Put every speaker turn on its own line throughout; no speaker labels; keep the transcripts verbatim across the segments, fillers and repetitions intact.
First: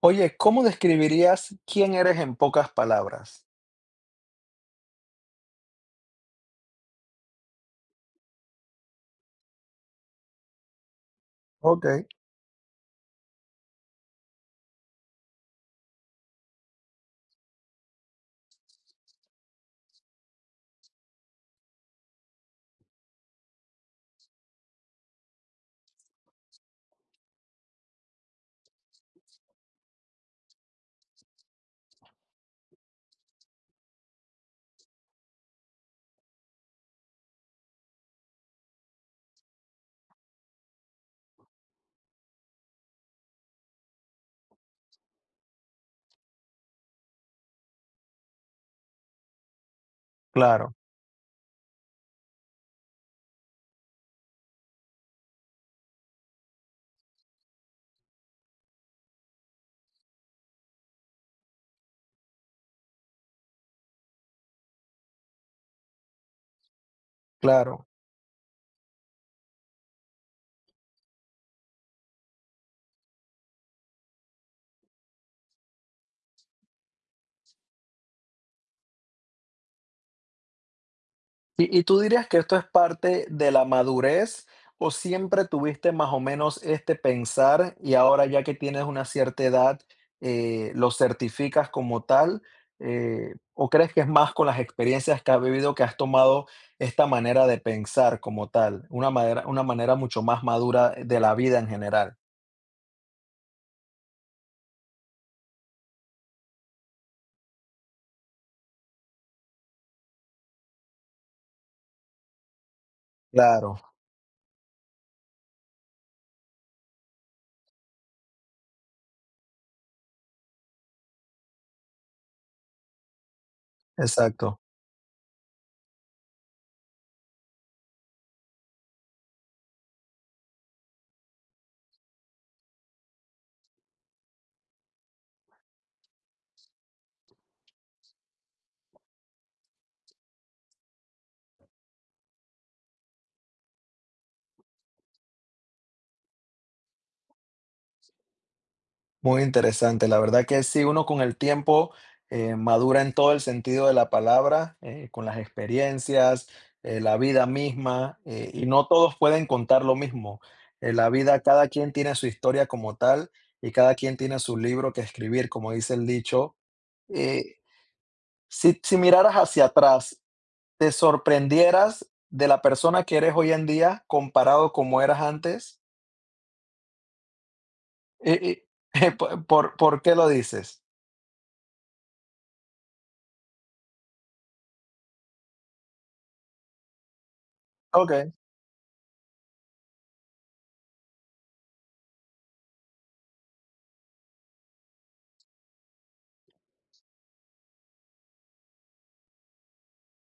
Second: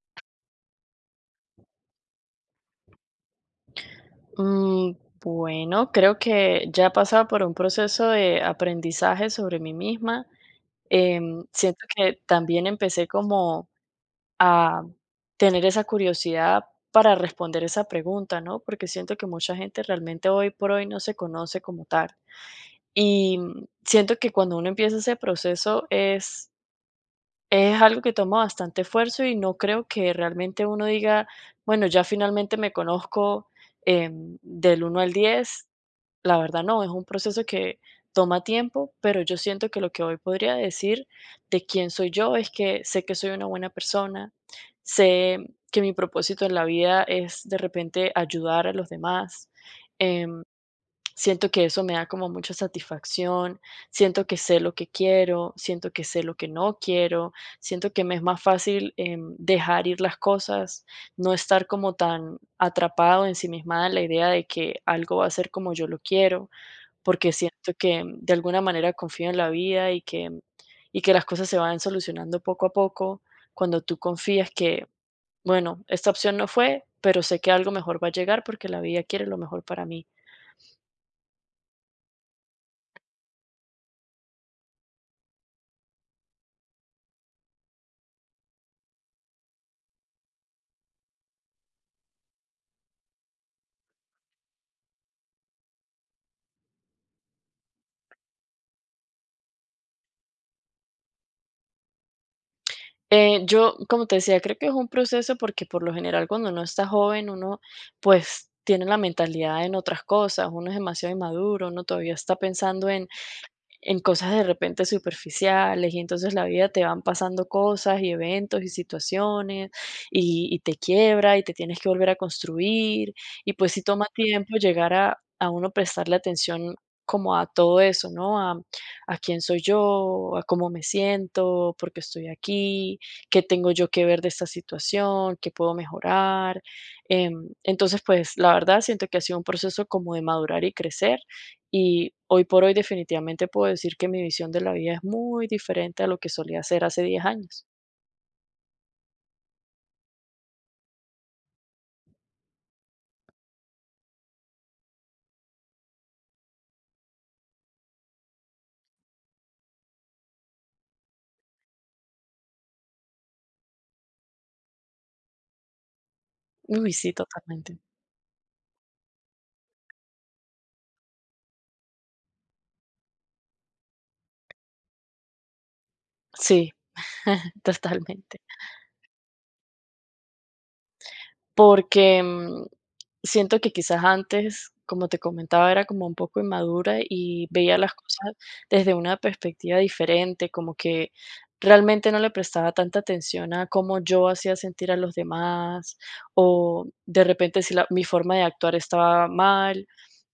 Oye, ¿cómo describirías quién eres en pocas palabras?
Mm, bueno, creo que ya he pasado por un proceso de aprendizaje sobre mí misma. Em, siento
Ok,
que también empecé como a tener esa curiosidad para responder esa pregunta, ¿no? Porque siento que mucha gente realmente hoy por hoy no se conoce como tal. Y mm, siento que cuando uno empieza ese proceso es, es algo que toma bastante esfuerzo y no creo que realmente uno diga, bueno, ya finalmente me conozco em, del uno al diez. La verdad no, es un proceso que toma tiempo, pero yo siento que lo que hoy podría decir de quién soy yo es que sé que soy una buena persona, sé que mi propósito en la vida es de repente ayudar a los demás. em,
claro,
siento que eso me da como mucha satisfacción, siento que sé lo que quiero, siento que sé lo que no quiero, siento que me es más fácil em, dejar ir las cosas, no estar como tan atrapado, ensimismada en la idea de que algo va a ser como yo lo quiero porque siento
claro.
que mm, de alguna manera confío en la vida y que, mm, y que las cosas se van solucionando poco a poco cuando tú confías que, bueno, esta opción no fue, pero sé que algo mejor va a llegar porque la vida quiere lo mejor para mí.
¿Y, y tú dirías que esto es parte de la madurez o siempre tuviste más o menos este pensar y ahora ya que tienes una cierta edad, eh, lo certificas como tal? Eh, ¿o crees que es más con las experiencias que has vivido que has tomado esta manera de pensar como tal? Una manera, una manera mucho más madura de la vida en general.
Eh, yo, como te decía, creo que es un proceso porque por lo general cuando uno está joven, uno pues tiene la mentalidad en otras cosas, uno es demasiado inmaduro, uno todavía está pensando en
Claro,
en cosas de repente superficiales y entonces la vida te van pasando cosas y eventos y situaciones y, y te quiebra y te tienes que volver a construir y pues sí toma tiempo
exacto.
llegar a, a uno prestarle atención como a todo eso, ¿no? A, a quién soy yo, a cómo me siento, por qué estoy aquí, qué tengo yo que ver de esta situación, qué puedo mejorar. Em, entonces, pues la verdad siento que ha sido un proceso como de madurar y crecer y hoy por hoy definitivamente puedo decir que mi visión de la vida es muy diferente a lo que solía hacer hace diez años.
Muy interesante. La verdad que sí, uno con el tiempo eh, madura en todo el sentido de la palabra, eh, con las experiencias, eh, la vida misma, eh, y no todos pueden contar lo mismo. En la vida, cada quien tiene su historia como tal y cada quien tiene su libro que escribir, como dice el dicho.
Uy, sí,
Eh,
totalmente.
si, si miraras hacia atrás, ¿te sorprendieras de la persona que eres hoy en día comparado como eras antes?
Sí, totalmente.
Eh, eh, ¿por, por qué lo dices?
Porque, mm, siento que quizás antes, como te comentaba, era como un poco inmadura y veía las
Ok,
cosas desde una perspectiva diferente, como que realmente no le prestaba tanta atención a cómo yo hacía sentir a los demás o de repente si la mi forma de actuar estaba mal,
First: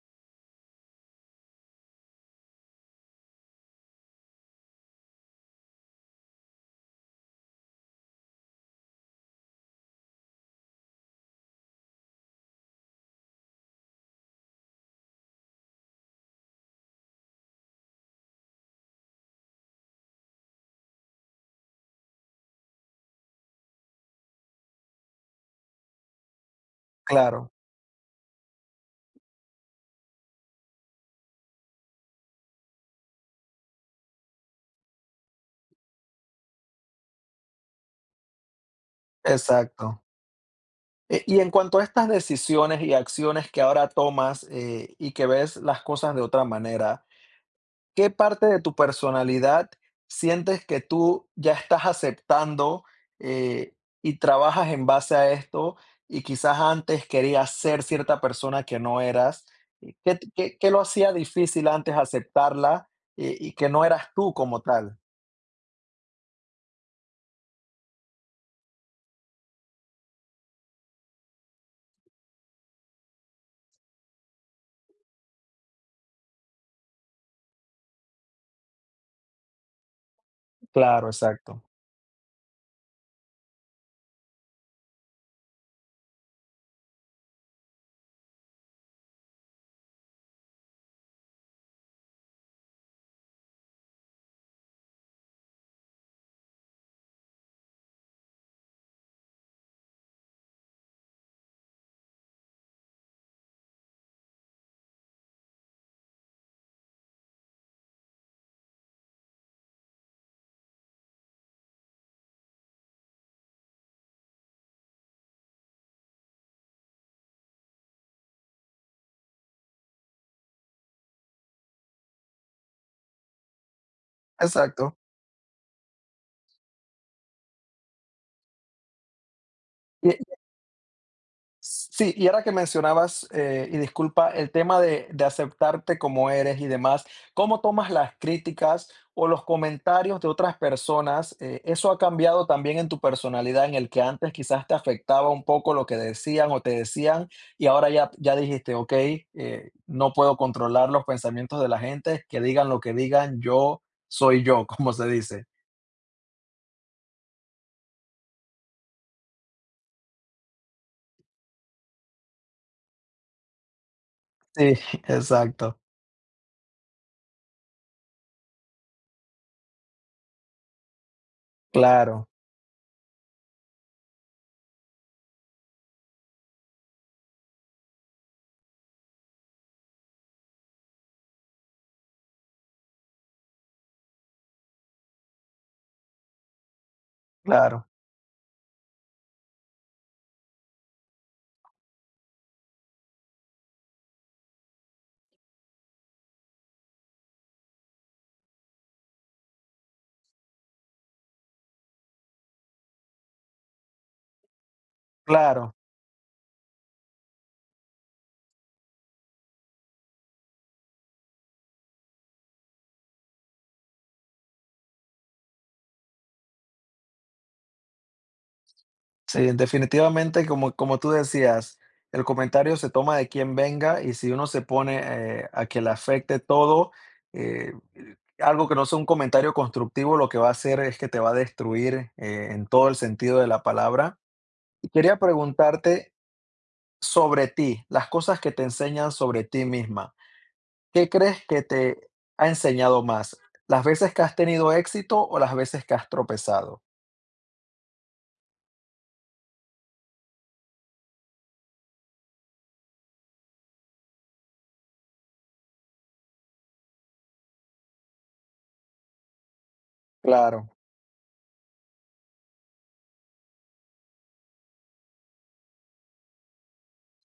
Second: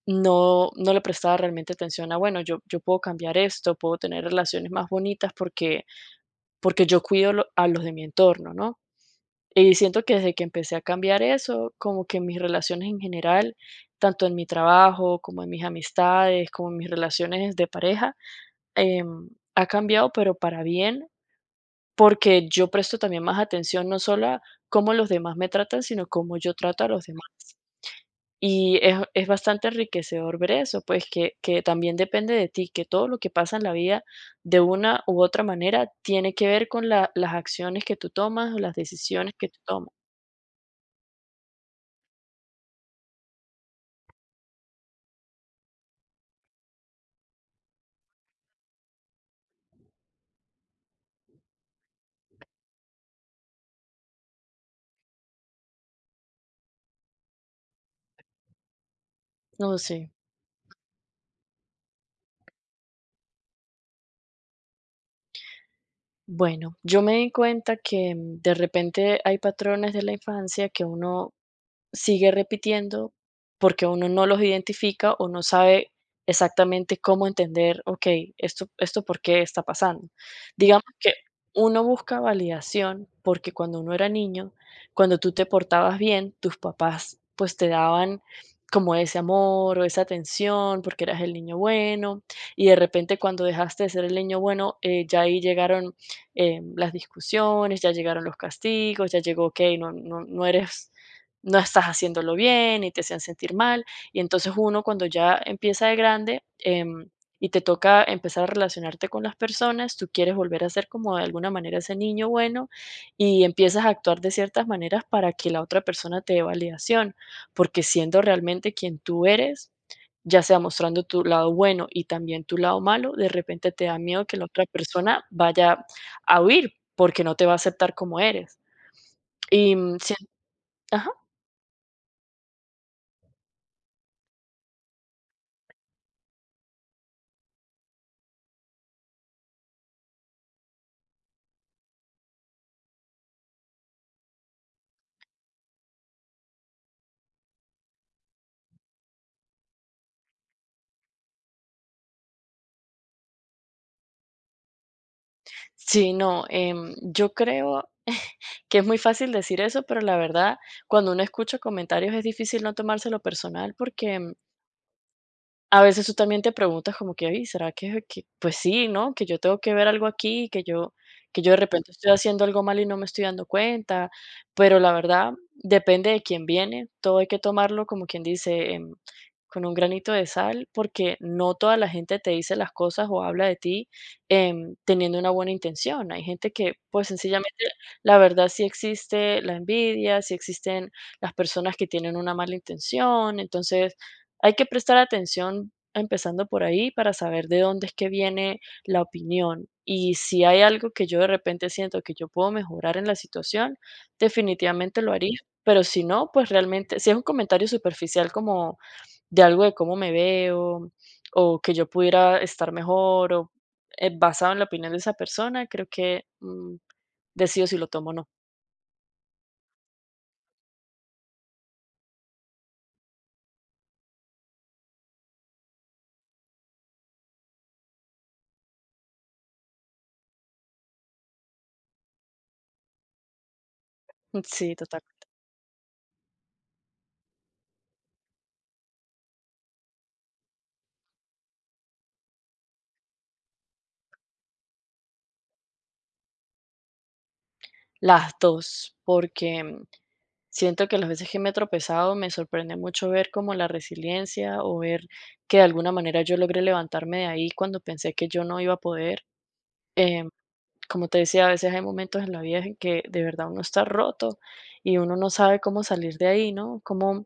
no no le prestaba realmente atención a, bueno, yo yo puedo cambiar esto, puedo tener relaciones más bonitas porque porque yo cuido lo a los de mi entorno, ¿no? Y siento que desde que empecé a cambiar eso, como que mis relaciones en general, tanto en mi trabajo, como en mis amistades, como en mis relaciones de pareja, em, ha cambiado, pero para bien, porque yo presto también más atención no solo a cómo los demás me tratan, sino cómo yo trato a los
claro.
demás. Y es, es bastante enriquecedor ver eso, pues que, que también depende de ti, que todo lo que pasa en la vida de una u otra manera tiene que ver con la- las acciones que tú tomas o las decisiones que tú tomas.
Exacto. Eh, y en cuanto a estas decisiones y acciones que ahora tomas, eh, y que ves las cosas de otra manera, ¿qué parte de tu personalidad sientes que tú ya estás aceptando, eh, y trabajas en base a esto, y quizás antes querías ser cierta persona que no eras?
No
¿Y
sé.
qué t qué qué lo hacía difícil antes aceptarla, eh, y que no eras tú como tal?
Bueno, yo me di cuenta que mm, de repente hay patrones de la infancia que uno sigue repitiendo porque uno no los identifica o no sabe exactamente cómo entender, okey, esto esto por qué está pasando. Digamos
Claro,
que
exacto.
uno busca validación, porque cuando uno era niño, cuando tú te portabas bien, tus papás, pues, te daban como ese amor o esa atención, porque eras el niño bueno, y de repente cuando dejaste de ser el niño bueno, eh, ya ahí llegaron, eh, las discusiones, ya llegaron los castigos, ya llegó, okey, no no no eres no estás haciéndolo bien y te hacen sentir mal. Y entonces uno cuando ya empieza de grande em, y te toca empezar a relacionarte con las personas, tú quieres volver a ser como de alguna manera ese niño bueno y empiezas a actuar de ciertas maneras para que la otra persona te dé validación, porque siendo realmente quien tú eres, ya sea mostrando tu lado bueno y también tu lado malo, de repente te da miedo que la otra
Exacto.
persona vaya a huir porque no te va a aceptar como eres. Y mm,
Sí, y ahora que mencionabas, eh, y disculpa, el tema de, de aceptarte como eres y demás, ¿cómo tomas las críticas o los comentarios de otras personas? Eh, ¿eso ha cambiado también en tu personalidad, en el que antes quizás te afectaba un poco lo que decían o te decían, y ahora ya, ya dijiste, ok, eh, no puedo controlar los pensamientos de la gente, que digan lo que digan, yo soy yo, como se dice.
Sí, no, em, yo creo que es muy fácil decir eso, pero la verdad, cuando uno escucha comentarios es difícil no tomárselo personal porque
Sí, exacto,
a veces tú también te preguntas como que: "Ay, ¿será que que?". Pues sí, ¿no? Que yo tengo que ver algo aquí, que yo que yo de repente estoy
claro,
haciendo algo mal y no me estoy dando cuenta, pero la verdad depende de quién viene, todo hay que tomarlo como quien dice, em, con un granito de sal, porque no toda la gente te dice las cosas o habla de ti, em, teniendo una buena intención. Hay gente que, pues, sencillamente,
claro,
la verdad sí existe la envidia, sí existen las personas que tienen una mala intención, entonces hay que prestar atención empezando por ahí para saber de dónde es que viene la opinión. Y si hay algo que yo de repente siento que yo puedo mejorar en la situación, definitivamente lo haría.
claro.
Pero si no, pues realmente, si es un comentario superficial como de algo de cómo me veo o que yo pudiera estar mejor o eh, basado en la opinión de esa persona, creo que mm, decido si lo tomo o no.
Sí, definitivamente, como, como tú decías, el comentario se toma de quien venga y si uno se pone eh, a que le afecte todo, eh, algo que no sea un comentario constructivo, lo que va a hacer es que te va a destruir eh, en todo el sentido de la palabra.
Sí,
Y
total.
quería preguntarte sobre ti, las cosas que te enseñan sobre ti misma. ¿Qué crees que te ha enseñado más? ¿Las veces que has tenido éxito o las veces que has tropezado?
Las dos porque mm, siento que las veces que me he tropezado me sorprende mucho ver como la resiliencia o ver que de alguna manera yo logré levantarme de ahí cuando pensé que yo no iba a poder. Em,
Claro,
como te decía, a veces hay momentos en la vida en que de verdad uno está roto y uno no sabe cómo salir de ahí, ¿no? Cómo,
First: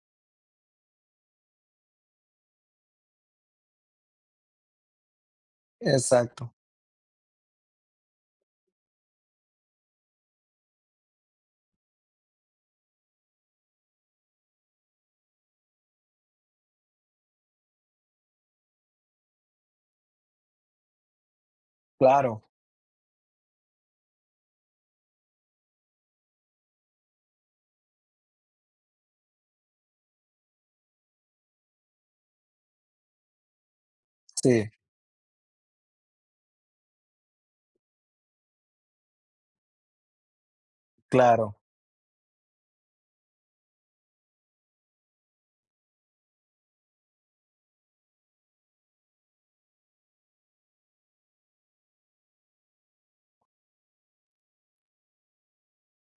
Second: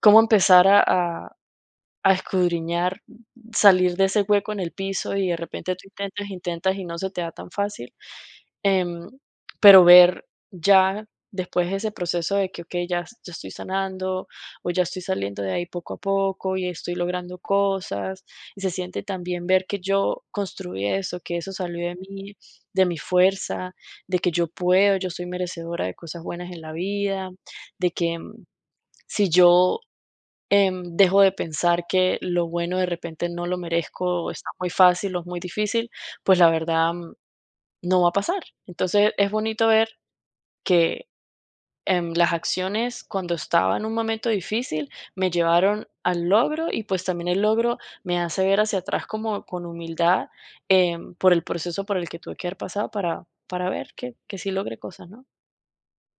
cómo empezar a, a- a escudriñar, salir de ese hueco en el piso y de repente tú intentas,
exacto,
intentas y no se te da tan fácil. Em, pero ver ya después de ese proceso de que, ok ya s- ya estoy sanando o ya estoy saliendo de ahí poco a poco y estoy logrando cosas, y se siente también ver que yo construí eso, que eso salió de mí,
claro,
de mi fuerza, de que yo puedo, yo soy merecedora de cosas buenas en la vida, de que, mm, si yo, em, dejo de pensar que lo bueno de repente no lo merezco o está
sí,
muy fácil o es muy difícil, pues la verdad mm, no va a pasar. Entonces es bonito ver que
claro.
em, las acciones cuando estaba en un momento difícil me llevaron al logro y pues también el logro me hace ver hacia atrás como con humildad em, por el proceso por el que tuve que haber pasado para, para ver que, que sí logré cosas, ¿no?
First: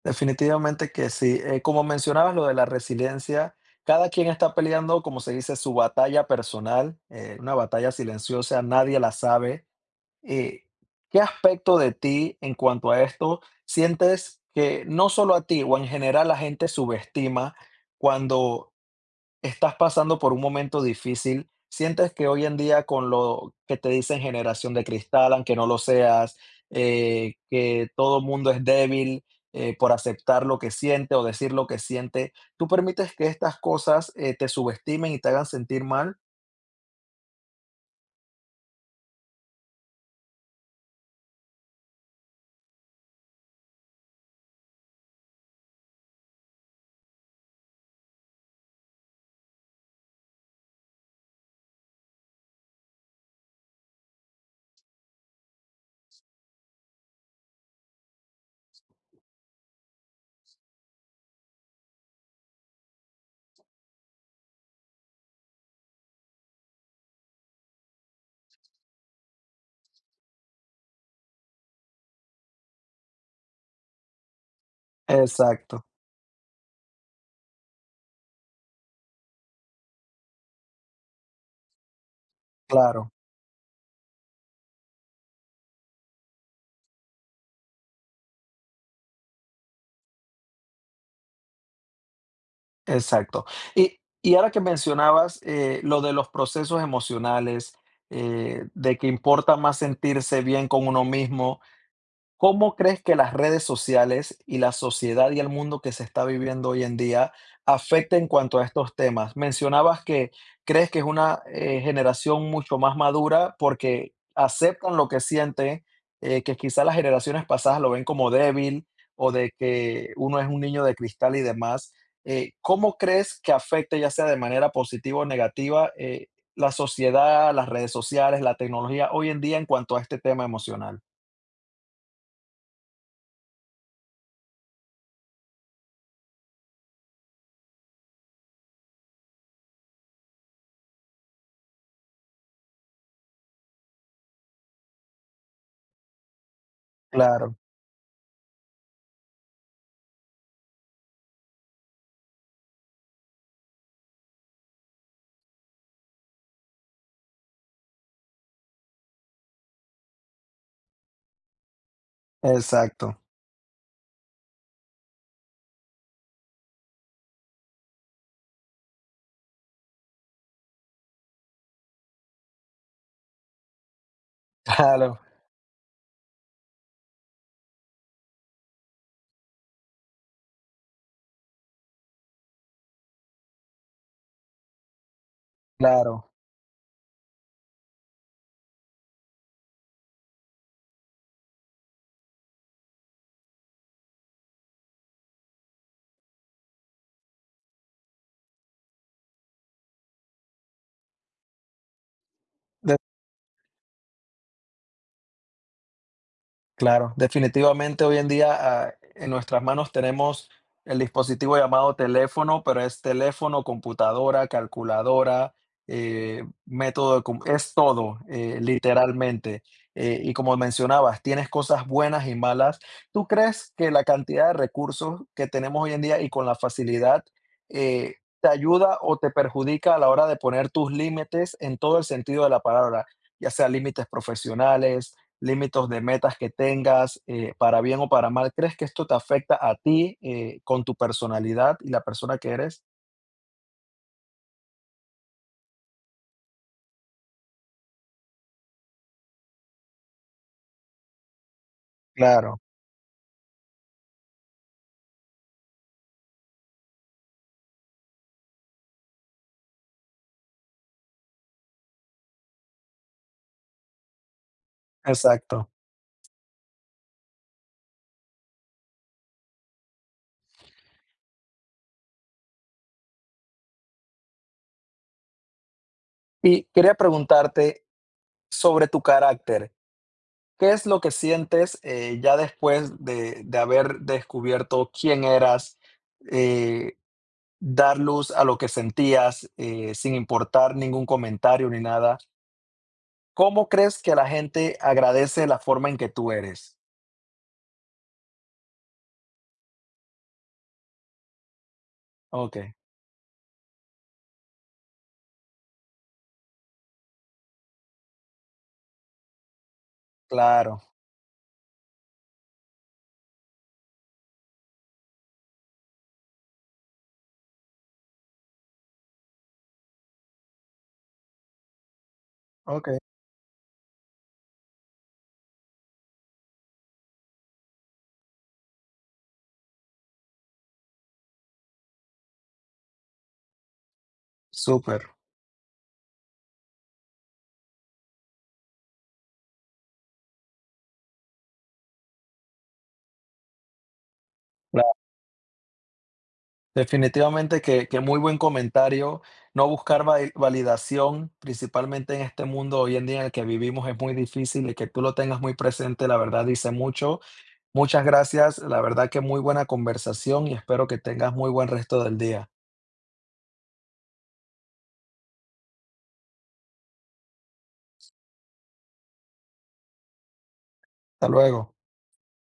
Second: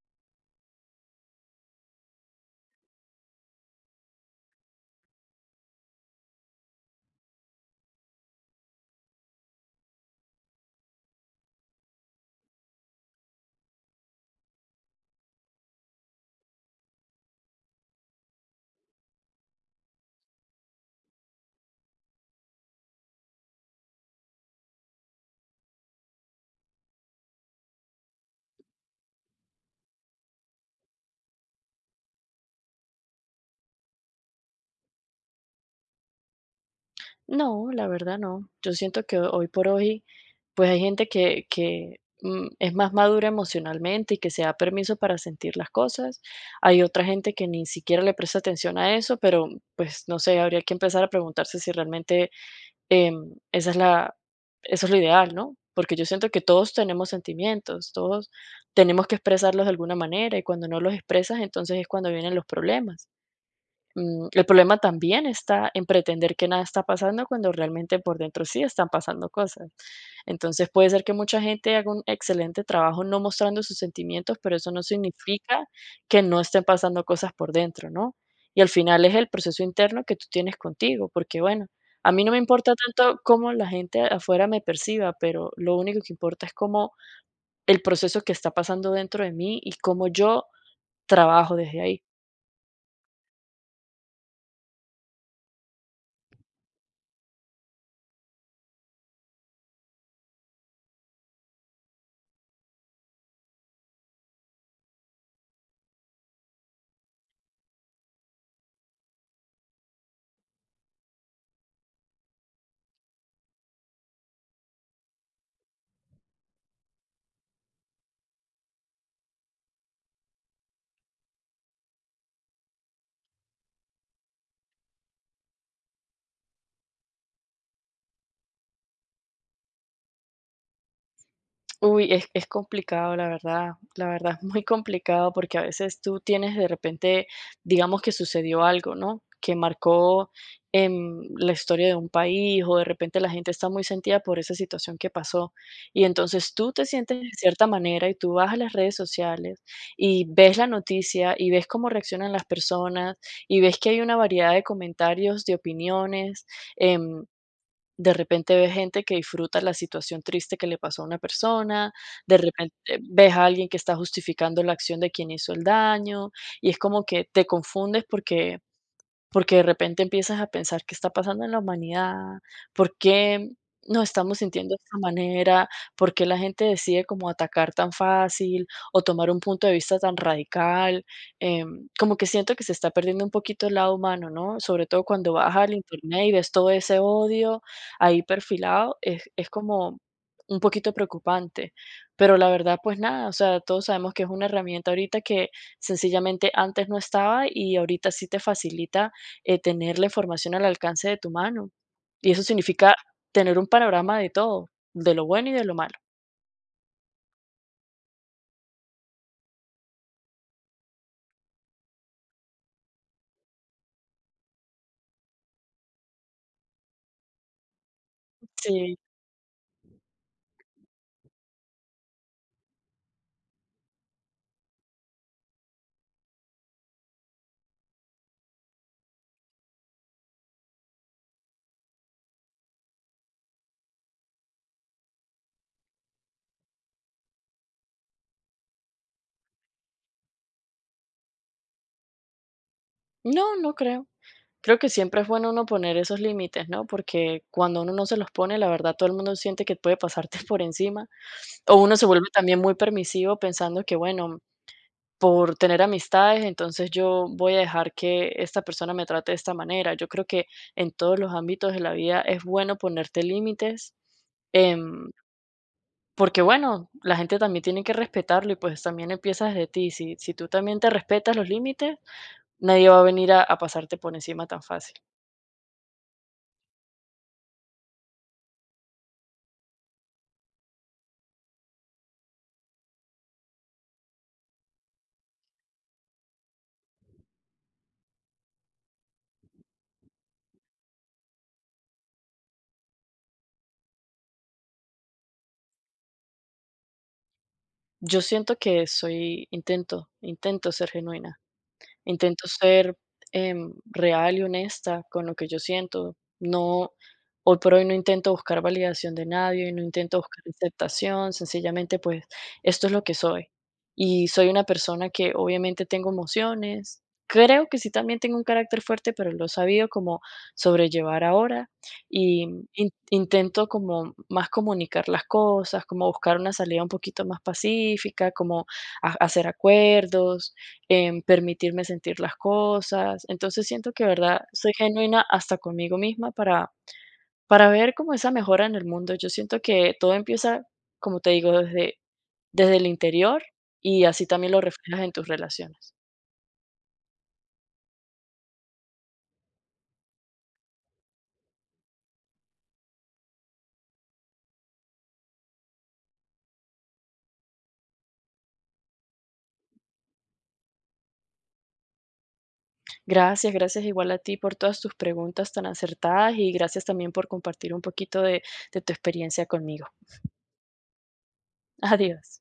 Definitivamente que sí. Eh, como mencionabas lo de la resiliencia, cada quien está peleando, como se dice, su batalla personal, eh, una batalla silenciosa, nadie la sabe. Eh, ¿Qué aspecto de ti en cuanto a esto sientes que no solo a ti o en general la gente subestima cuando estás pasando por un momento difícil, sientes que hoy en día con lo que te dicen generación de cristal, aunque no lo seas, eh, que todo mundo es débil eh, por aceptar lo que siente o decir lo que siente, ¿tú permites que estas cosas eh, te subestimen y te hagan sentir mal?
No, la verdad no. Yo siento que hoy por hoy, pues hay gente que, que mm, es más madura emocionalmente y que se da permiso para sentir las cosas. Hay otra gente que ni siquiera le presta atención a eso, pero pues no sé, habría que empezar a preguntarse si realmente em, esa es la, eso es lo ideal, ¿no? Porque yo siento que todos tenemos sentimientos, todos tenemos que expresarlos de alguna manera y cuando no los expresas, entonces es cuando vienen los problemas. Mm, el problema también está en pretender que nada está pasando cuando realmente por dentro sí están pasando cosas. Entonces puede ser que mucha gente haga un excelente trabajo no mostrando sus sentimientos, pero eso no significa
Exacto,
que no estén pasando cosas por dentro, ¿no? Y al final es el proceso interno que tú tienes contigo, porque bueno, a mí no me importa
claro,
tanto cómo la gente afuera me perciba, pero lo único que importa es cómo el proceso que está pasando dentro de mí y cómo yo trabajo desde ahí.
exacto. Y, y ahora que mencionabas eh, lo de los procesos emocionales, eh, de que importa más sentirse bien con uno mismo, ¿cómo crees que las redes sociales y la sociedad y el mundo que se está viviendo hoy en día afecta en cuanto a estos temas? Mencionabas que crees que es una eh, generación mucho más madura porque aceptan lo que sienten, eh, que quizás las generaciones pasadas lo ven como débil o de que uno es un niño de cristal y demás. Eh, ¿cómo crees que afecta, ya sea de manera positiva o negativa, eh, la sociedad, las redes sociales, la tecnología hoy en día en cuanto a este tema emocional?
Uy, es, es complicado, la verdad, la verdad es muy complicado porque a veces tú tienes de repente, digamos que sucedió algo, ¿no? Que marcó em, la historia de un país o de repente la gente está muy sentida por esa situación que pasó. Y entonces tú te sientes de
Claro.
cierta manera y tú vas a las redes sociales y ves la noticia y ves cómo reaccionan las personas y ves que hay una variedad de comentarios, de opiniones. em, de repente ves gente que disfruta la situación triste que le pasó a una persona, de repente
Exacto,
ves a alguien que está justificando la acción de quien hizo el daño, y es como que te confundes porque porque de repente empiezas a pensar, ¿qué está pasando en la humanidad? ¿Por qué nos estamos sintiendo de esta
claro,
manera? ¿Por qué la gente decide como atacar tan fácil o tomar un punto de vista tan radical? Em, como que siento que se está perdiendo un poquito el lado humano, ¿no? Sobre todo cuando vas al internet
claro.
y ves todo ese odio ahí perfilado, es, es como un poquito preocupante. Pero la verdad, pues nada, o sea, todos sabemos que es una herramienta ahorita que sencillamente antes no estaba y ahorita sí te facilita eh, tener la información al alcance de tu mano. Y eso significa tener un panorama de todo, de lo bueno y de lo malo.
Claro, definitivamente hoy en día, ah, en nuestras manos tenemos el dispositivo llamado teléfono, pero es teléfono, computadora, calculadora, eh, método de com es todo, eh,
Sí.
literalmente. Eh, y como mencionabas, tienes cosas buenas y malas. ¿Tú crees que la cantidad de recursos que tenemos hoy en día y con la facilidad, eh, te ayuda o te perjudica a la hora de poner tus límites en todo el sentido de la palabra? Ya sea límites profesionales, límites de metas que tengas, eh, para bien o para mal. ¿Crees que esto te afecta a ti, eh, con tu personalidad y la persona que eres?
No, no creo. Creo que siempre es bueno uno poner esos límites, ¿no? Porque cuando uno no se los pone, la verdad todo el mundo siente que puede pasarte por encima. O uno se vuelve
Claro,
también muy permisivo pensando que, bueno, por tener amistades, entonces yo voy a dejar que esta persona me trate de esta manera. Yo creo que en todos los ámbitos de la vida es bueno ponerte límites. em,
exacto.
Porque bueno, la gente también tiene que respetarlo y pues también empieza desde ti. Si, si tú también te respetas los límites, nadie va a venir a, a pasarte por encima tan fácil.
Y quería preguntarte sobre tu carácter. ¿Qué es lo que sientes, eh, ya después de de haber descubierto quién eras, eh, dar luz a lo que sentías, eh, sin importar ningún comentario ni nada? ¿Cómo crees que la gente agradece la forma en que tú eres?
Yo siento que soy, intento, intento ser genuina. Intento
Okey,
ser em, real y honesta con lo que yo siento. No, hoy por hoy no intento buscar validación de nadie, no intento buscar
claro,
aceptación, sencillamente pues esto es lo que soy. Y soy una persona que obviamente tengo emociones. Creo que sí también tengo un carácter fuerte, pero lo he sabido como sobrellevar ahora y in-
okey.
intento como más comunicar las cosas, como buscar una salida un poquito más pacífica, como a- hacer acuerdos, en permitirme sentir las cosas. Entonces siento que, verdad, soy
Súper.
genuina hasta conmigo misma para, para ver como esa mejora en el mundo. Yo siento que todo empieza, como te digo, desde, desde el interior y así también lo reflejas
Claro.
en tus relaciones.
Definitivamente que, que muy buen comentario. No buscar va- validación, principalmente en este mundo hoy en día en el que vivimos, es muy difícil y que tú lo tengas muy presente, la verdad dice mucho. Muchas gracias, la verdad que muy buena conversación y espero que tengas muy buen resto del día.
Gracias, gracias igual a ti por todas tus preguntas tan acertadas y gracias también por compartir un poquito de, de tu experiencia conmigo.
Hasta luego.
Adiós.